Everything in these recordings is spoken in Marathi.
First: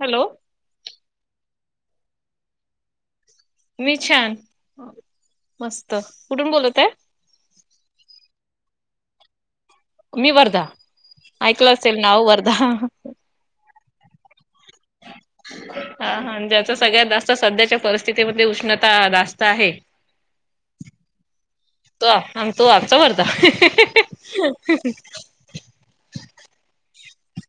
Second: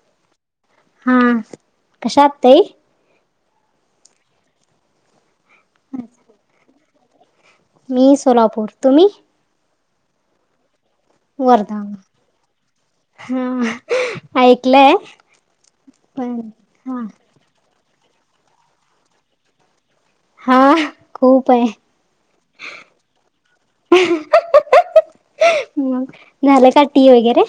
हॅलो, हा, कशात ताई. मी छान [inaudible] मस्त कुठून बोलत आहे? मी सोलापूर तुम्ही, मी वर्धा, ऐकलं वर्धा. असेल नाव वर्धा. हा ऐकलंय, पण हा ज्याचा सगळ्यात हा. जास्त सध्याच्या परिस्थितीमध्ये उष्णता जास्त आहे. हा [unintelligible] उपाय. तो आम तो आमचा वरता. झाल का टी वगैरे?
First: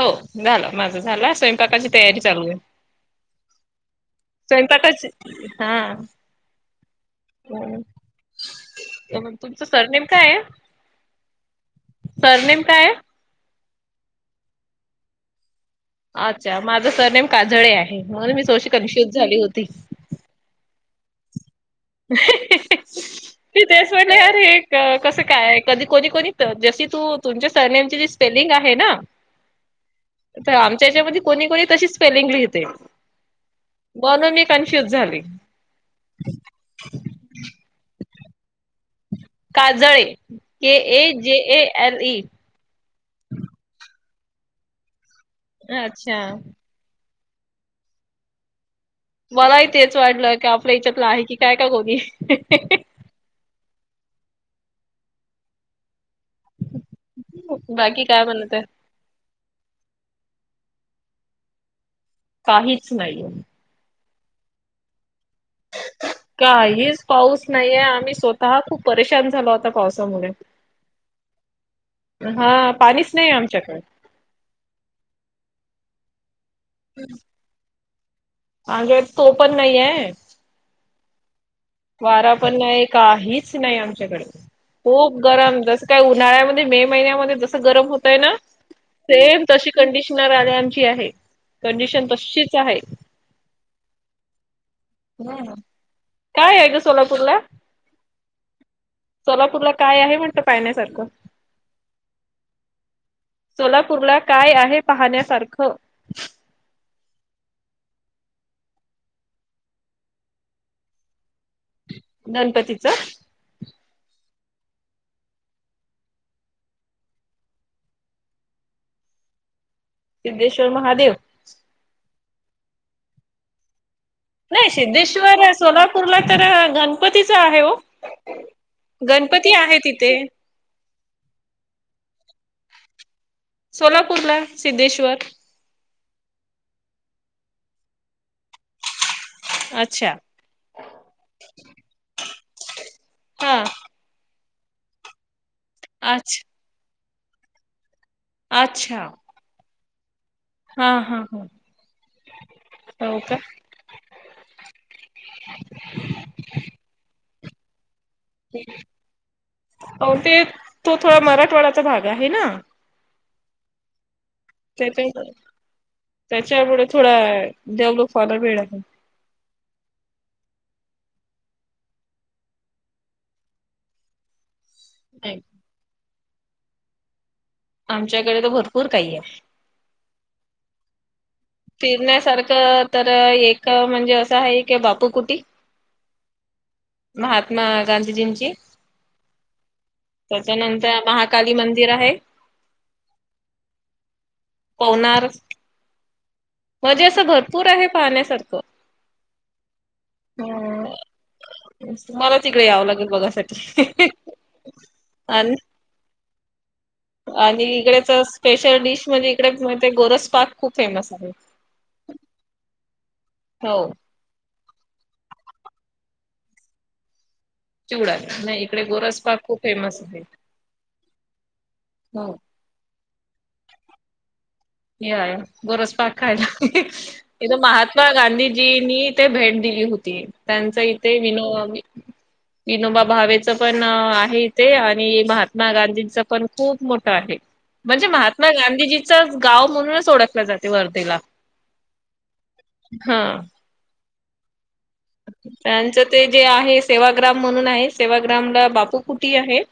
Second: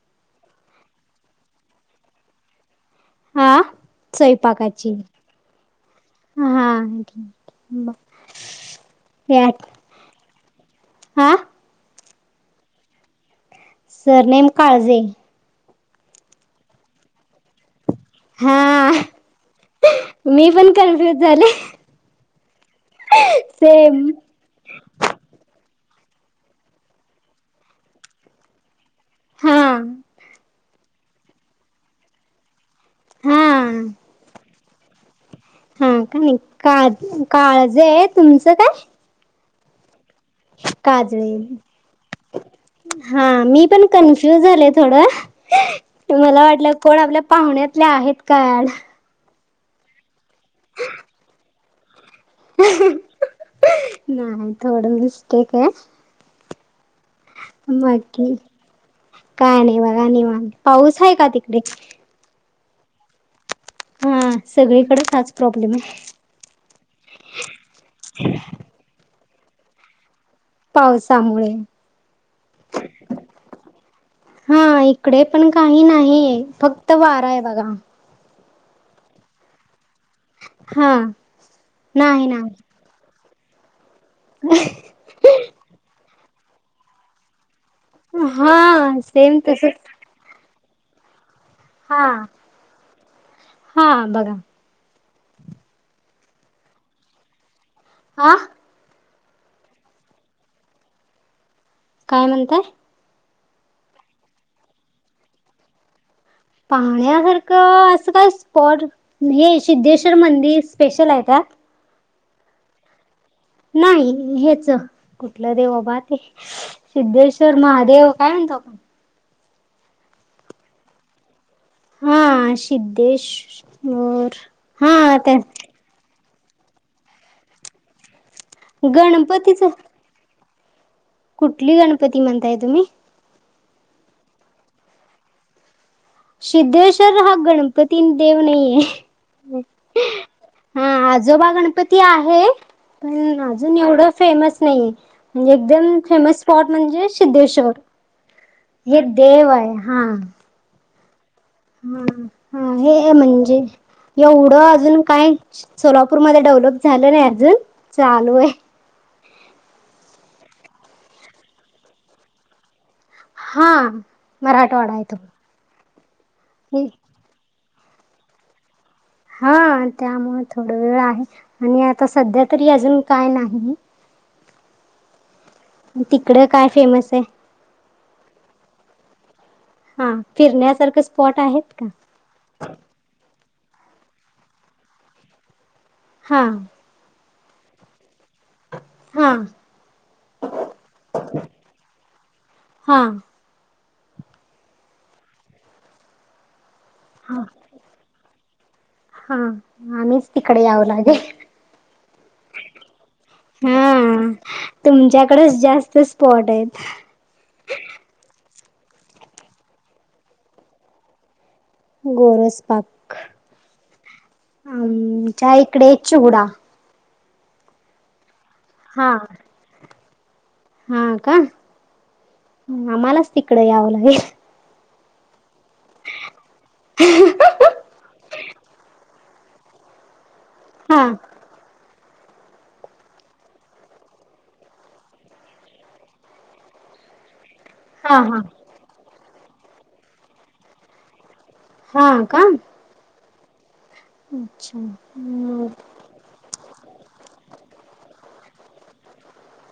हो झालं, माझं झालं. स्वयंपाकाची तयारी चालू आहे. आ? स्वयंपाकाची हा हा. [unintelligible] तर मग तुमचं सर नेम काय आहे? आ. सरनेेम काय आहे? सरनेम काळजे. अच्छा! माझं सरनेेम काजळे आहे म्हणून मी हा थोडीशी कन्फ्युज झाली होती. मी पण कन्फ्युज झाले. [unintelligible] सेम ते कसं काय कधी कोणी कोणी जशी तू तुमच्या सरनेमची जी स्पेलिंग आहे ना. हा. तर आमच्या याच्यामध्ये कोणी-कोणी कशी स्पेलिंग लिहिते. हा. म्हणून मी कन्फ्युज झाली. हा का नाही का काळजी आहे तुमचं काय? काजळे के ए काजळे जे ए एल इई. हा मी पण कन्फ्युज झाले थोड अच्छा मला वाटलं कोण आपल्या. पाहुण्यातल्या आहेत का. मलाही तेच वाटलं की आपलं हच्यातलं आहे की काय का कोणी. नाही थोडं मिस्टेक आहे. हम्. बाकी काय नाही बघा नाही मग पाऊस आहे का तिकडे. काहीच नाही. हा सगळीकडे हाच प्रॉब्लेम आहे. काहीच पाऊस नाहीये आम्ही स्वतः खूप परेशान झालो होता पावसामुळे. पावसामुळे हा पाणीच नाही आमच्याकडे. हा इकडे पण काही नाही फक्त वारा आहे बघा. हजे तो पण नाहीये. हा. वारा पण नाही काहीच नाही आमच्याकड. [unintelligible] खूप गरम जसं काही उन्हाळ्यामध्ये मे महिन्यामध्ये जसं गरम होत. तय ना हा सेम तशी तसच कंडिशन आले आमची आहे. हा कंडिशन तशीच आहे. [inaudible] हा बघा काय आहे ग सोलापूर ला. आ. सोलापूरला काय आहे म्हणट पाहिण्यासारखं. काय म्हणताय? सोलापूर ला काय आहे पाहण्यासारखं? पाहण्यासारखं असं काय स्पॉट हे सिद्धेश्वर मंदिर स्पेशल आहे का. गणपतीचं. नाही हेच कुठलं देवबा ते. सिद्धेश्वर महादेव काय म्हणतो आपण. सिद्धेश्वर महादेव. हा सिद्धेश्वर. नाही हा त्या सिद्धेश्वर सोलापूरला तर गणपतीच आहे हो. गणपती गणपतीच आहे तिथे‌. कुठली गणपती म्हणताय तुम्ही? सोलापूर ला सिद्धेश्वर. सिद्धेश्वर हा गणपती देव नाहीये. अच्छा! हा आजोबा गणपती आहे पण हा अजून एवढं फेमस नाही. म्हणजे एकदम फेमस अच्छा स्पॉट म्हणजे सिद्धेश्वर अच्छा हे देव आहे. हा. हा हा. हा हा हे हो का म्हणजे. एवढं अजून काय सोलापूरमध्ये डेव्हलप झालं नाही अजून चालू. आहे अव ते तो थोडा मराठवाड्याचा भाग आहे ना. हा मराठवाडा आहे ते. त्याच्या त्याच्यामुळे थोडा डेवलप व्हायला वेळ. हा त्यामुळे थोड वेळ आहे आणि आता सध्या तरी अजून काय नाही. [unintelligible] तिकडं काय फेमस आहे? आमच्याकडे तर भरपूर काही आहे. हा फिरण्यासारखे स्पॉट आहेत? का फिरण्यासारखं तर एक म्हणजे असं आहे की बापू कुटी. हा. महातत्मा गांधीजींची. हा त्याच्यानंतर महाकाली मंदिर आहे [inaudible] हा पवणार. म्हणजे असं हा भरपूर आहे पाहण्यासारखं. हा आम्हीच तिकडे याव लागेल. मला तिकडे यावं लागेल बघासाठी हा आणि तुमच्याकडेच जास्त. स्पॉट आहेत. आणि इकडेच स्पेशल डिश म्हणजे इकडे ते गोरस पार्क खूप फेमस आहे. गोरस पाक हो आमच्या इकडे चिवडा. चिवडा नाही इकडे हा गोरस पा्क खूप फेमस आहे. हा काय. हम्. आम्हालाच तिकडे यावं लागेल. या बोरसप कायला इ महात. महात्मा गांधीजींनी तेे भेट दिली होती त्यांचा हा इथे विनो. [inaudible] विनोबा भावेचं पण आहे इथे आणि महात्मा गांधींचं पण खूप मोठं आहे. म्हणजे हा हा महात्मा गांधीजीचं गाव म्हणूनच ओळखले जाते वर्धेला. हा का. हा. अच्छा! मग त्यांचं ते जे आहे सेवाग्राम म्हणून आहे सेवाग्रामला बापू कुटी आहे.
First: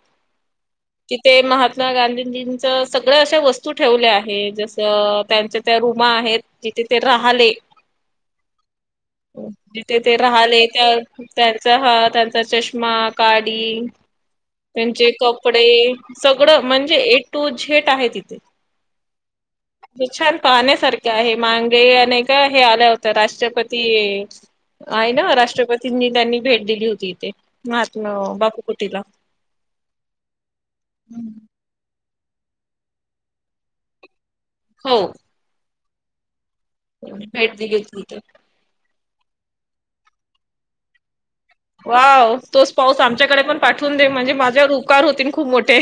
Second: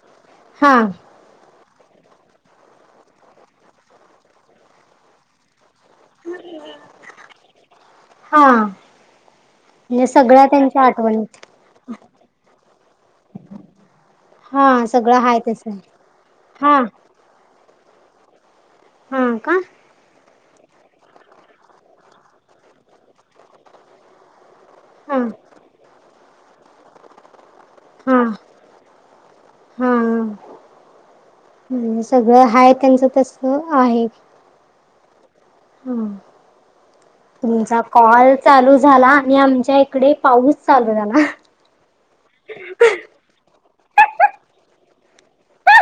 हा. तिथे महात्मा गांधीजींचं सगळं अशा वस्तू ठेवल्या आहे जसं त्यांच्या. त्या रूमा आहेत जिथे ते राहिले. हा. म्हणजे तेथे सगळ्या राहिले त्यांच्या त्या आठवणीत त्यांचा हा त्यांचा चष्मा, काडी. हा त्यांचे सगळं हाय कपडे तसं आहे सगळं हा म्हणजे ए टू झेट आहे तिथे. हा का? छान पाहण्यासारखे आहे मांगेने का हे आलं होतं राष्ट्रपती. आहे हा ना राष्ट्रपतींनी त्यांनी भेट दिली होती इथे. महात्मा हा बापू कुटील. हा म्हणजे सगळं हाय त्यांचं तस आहे. हो. ह भेट दिली तुमचा होती तिथे. कॉल चालू झाला आणि आमच्या इकडे पाऊस चालू झाला. वाव! तोच पाऊस आमच्याकडे पण पाठवून दे, म्हणजे माझ्यावर उपकार होतील खूप मोठे.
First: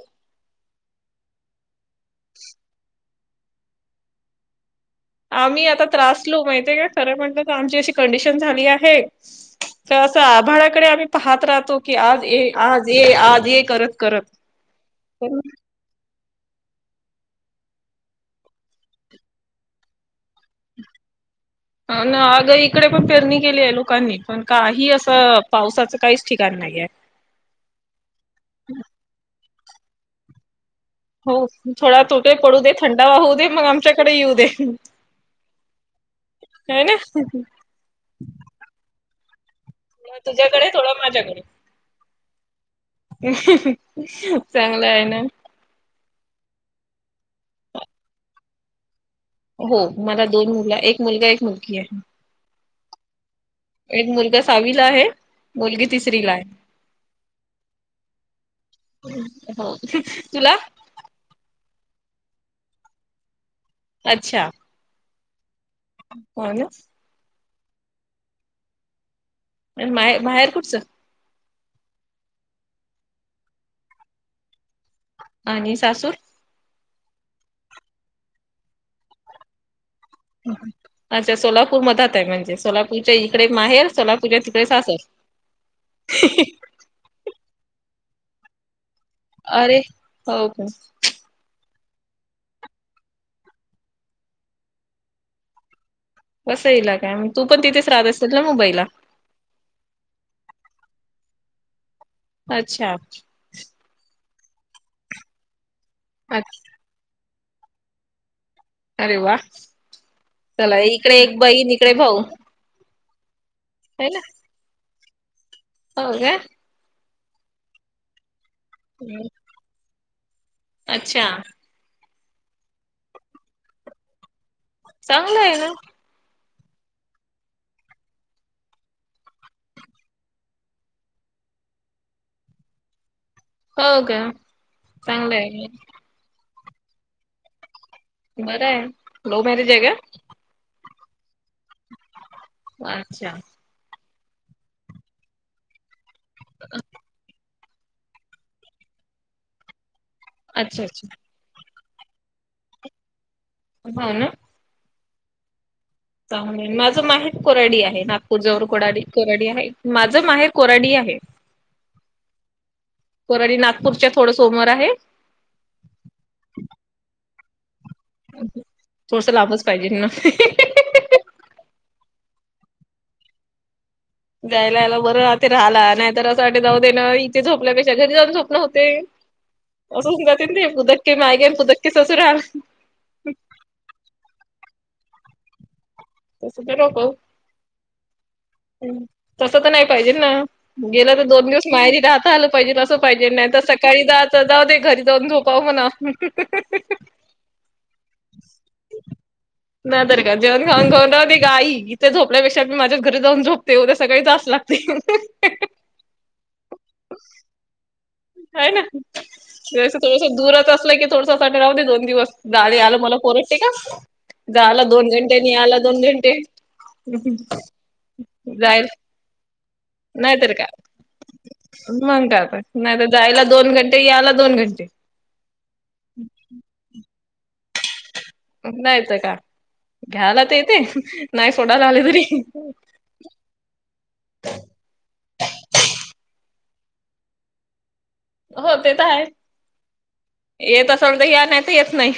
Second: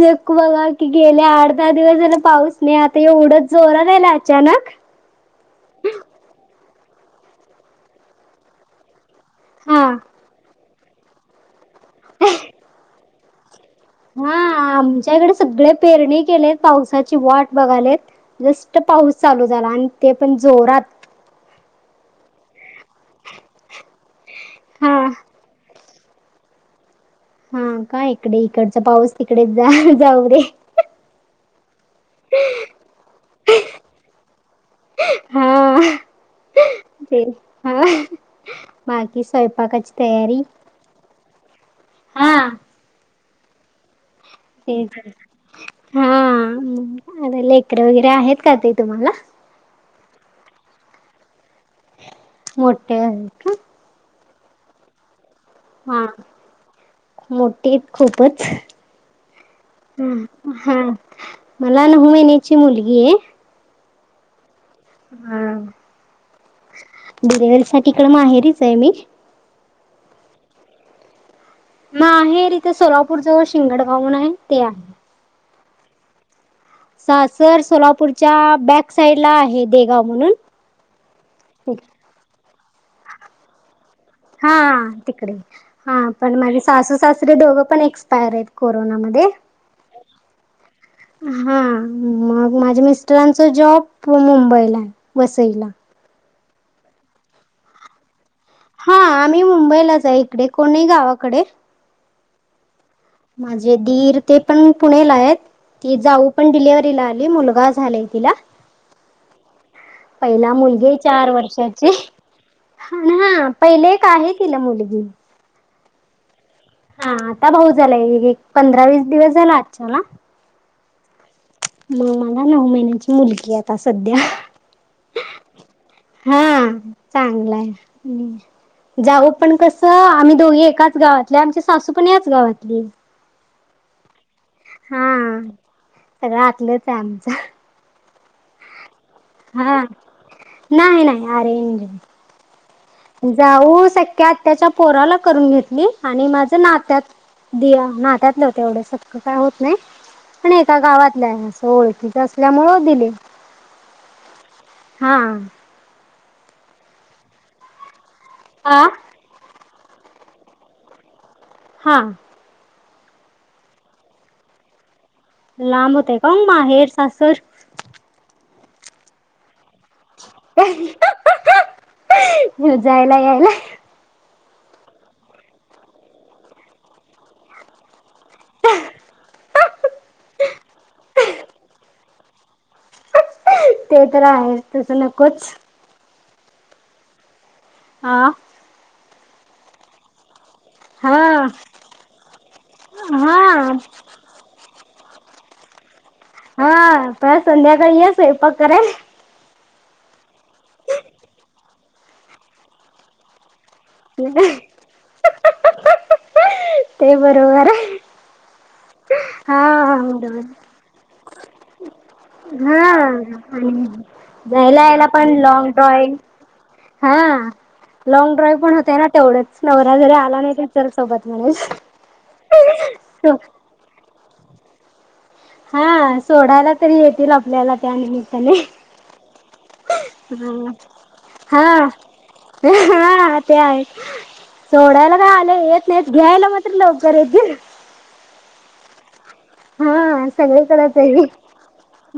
न बघा की गेले आठ दहा दिवस झाले पाऊस नाही आता एवढ जोरान यालाय अचानक. आम्ही आता त्रासलू माहितीय का खरं म्हटलं तर आमची अशी कंडिशन झाली आहे. हा तर तर आभाळाकडे आम्ही पाहत राहतो, की आज ये आज ये आज ये करत. करत हा आमच्याकडे पण सगळे पेरणी केलेत, पावसाची वाट बघालेत जस्ट पाऊस चालू झाला, आणि ते पण जोरात. हा ना. अग इकडे पण फेरणी केली आहे लोकांनी, पण काही हा असं पावसाच काहीच ठिकाण नाहीये. हा का इकडे, इकडचा पाऊस तिकडेच जा जाऊ रे. हो थोडा तोट पडू दे, थंडावा होऊ दे मग आमच्याकडे येऊ दे. हा हय ना. ते हा. बाकी स्वयंपाकाची अ तयारी तुझ्याकडे थोडं माझ्याकडे हा, [unintelligible] ना [unintelligible] हा लेकर वगैरे आहेत का ते तुम्हाला? हो मला दोन मूल एक मुलगा एक मुलगी आहे. मोठे आहेत का? एक मुलगा सहावीला आहे. मुलगी हा तिसरी ला आहे. मोठी खूपच हो [inaudible] हम तुला हा मला नऊ महिन्याची मुलगी हाय. अच्छा, हम्, आलो, डिलेव्हरी साठी इकड आहेरीच आहे मी आणि माय बाहेर कुठचं. म आहे तिथे सोलापूर ज शिंगडगावण आहे ते आहे. आणि सासूर, सासर सोलापूरच्या बॅक साइड ला आहेत. देगाव म्हणून, ह ह, अच्छा सोलापूर मधात आहे म्हणजे? सोलापूरच्या इकडे माहेर सोलापूरच्या तिकडे हा सासर? तिकडे. हा पण माझे सासू सासरीे दोघं पण एक्सपायर आहेत कोरोनामध्ये, अरे हो का? हा मग माझ्या मिस्टरांचा जॉब मुंबईला आहे वसईला. कसंईला काय माहित. तू पण तिथच राहत असेल ना मोबाईल हा आम्ही मुंबईलाच आहे इकडे, कोण नई गावाकडे अच्छा. माझे दीर ते पण पुणेला आहेत, ती जाऊ अच्छ पण डिलिवर ला आली, मुलगा झालाय तिला. अरे वा पहिला चला मुलगीय इकडे चार एक बहीण वर्षाची. इकडे भाऊ हम्म पहिले एक आहे तिला मुलगी. हो का. हा आता भाऊ झालाय एक पंधरा-वीस हं. दिवस झाला आजच्याला अच्छा. मग मला नऊ महिन्याची मुलगी आता सध्या चांगलंय ना. हा चांगलाय आणि जाऊ पण कसं आम्ही दोघी एकाच गावातले आमची सासू पण याच गावातली हो का चांगलं आहे. राहलंच आमचं. बरं आहे. लव्ह मॅरेज हा आहे का? नाही नाही अरेंज अच्छा जाऊ सक्या आत्या्याच्या पोराला करून घेतली आणि माझ नात्यात दिया नात्यातले होते एवढे सतं काय होत नाही आणि एका अच्छा अच्छा गावातलं आहे. ओळखीच असल्यामुळे दिले. होय ना. हा. चांग माझं माहीर कोराडी आहे नागपूर जवळ आ कोराडी कोराडी आहे माझं माहेर कोराडी आहे. हा. कोरडी नागपूरच्या थोडं सोमोर आहे. लांब होते कांग माहेर सासर थोडस लाभच पाहिजे. त जायला यायला जायला याला बरं ते राहिला नाही तर असं वाट जाऊ दे ना इथे झोपल्यापेक्षा घरी जाऊन झोप नव्हते. असं जात नाही कुदक्ककी मायगे कुदक्ककीच असू राहा. ते तर आहे तसं नकोच. तस तररक हा. तस तर नाही पाहिजे ना गेला तर हा दोन दिवस मायरी दात आल पाहिजे असं पाहिजे नाही तर हा सकाळी जा जाऊ ते घरी जाऊन झोपाव म्हणा. हा पण संध्याकाळी आहे स्वैपाक करे नाही तर का जेवण खाऊ घाऊनहते गाई इथे झोपल्यापेक्षा मी माझ्याच घरी जाऊ झोप. ते उदया सकाळी जास् लागते. ते बरोबर हो ना. [unintelligible] जसं थोडसं बरोबर दूरात असलं की थोडसं सा राहू दे दोन दिवसले हा आलं मला परट टेका आणि जायला गला यायला दोन पण घंटे आणि लॉंग आला दोन घंटे. लँग ड्राईव्ह पण जाईल होते ना तेवढंच नवरा जरी आला नाहीतर नाही त्या तर काय सोबत म्हणे. मग काय तर नाही तर जायला दोन घंटे यायला दोन घंटे. हा सोडायला तरी येतील आपल्याला त्या निमित्. नाहीच का घ्याला तर येते नाही हा सोडायला आले तरी. [inaudible] हा ते आहे सोडायला काय आलं येत नाही घ्यायला मात्र लोक गर. हो ते तर आहे. हा [inaudible] येत सगळीकडेच असंव तर आहे या नाही तर येत नाही.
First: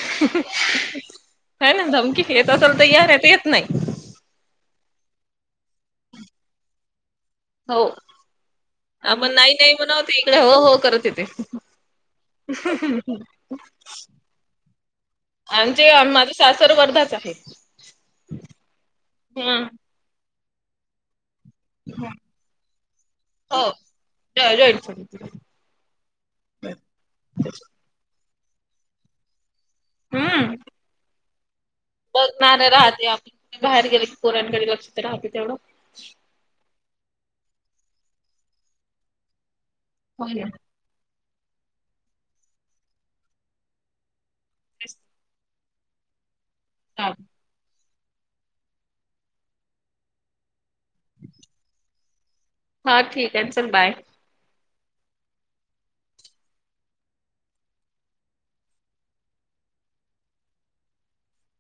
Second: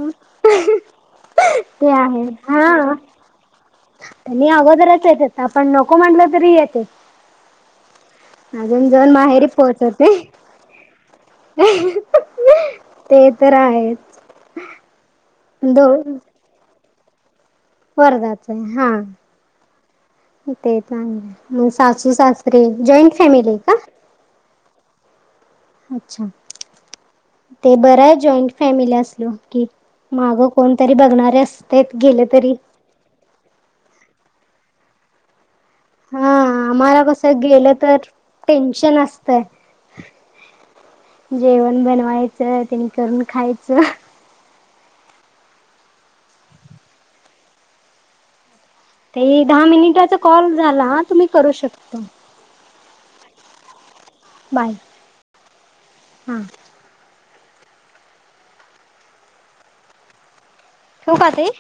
काय ना ते धमकी आहे येत असाल तर हा यार आहे तर येत नाही. त्यांनी अगोदरच येतात आपण नको म्हटलं तरी येतात. हो. अजून जउन आपण माहेरी नाही नाही पोहच म्हणाव होते. ते इकडे हो हो करत येते ते तर आहेच. आमचे माझं सासर वर्धाच आहे. वर्धाचाय हा, हम्म ते चांगलंय. सासू सासरीे जॉईंट फॅमिली आहे हो का? [unintelligible] [inaudible] अच्छा ते बरं आहे जॉईंट फॅमिली असला की मागं कोणतरी बघणारेस. बग ना [unintelligible] आपण बाहेर गेले की पोरांकडे लक्ष तर राहते तेवढं. हा आम्हाला कस, गेलं तर टेन्शन असतय. हो ना. जेवण बनवायचं, त्यांनी करून खायचं. अस हा. ते दहा मिनिटाचा कॉल झाला हा, तुम्ही करू शकता. हा ठीकाय, चल बाय. बाय, हां. ठिऊ का तई?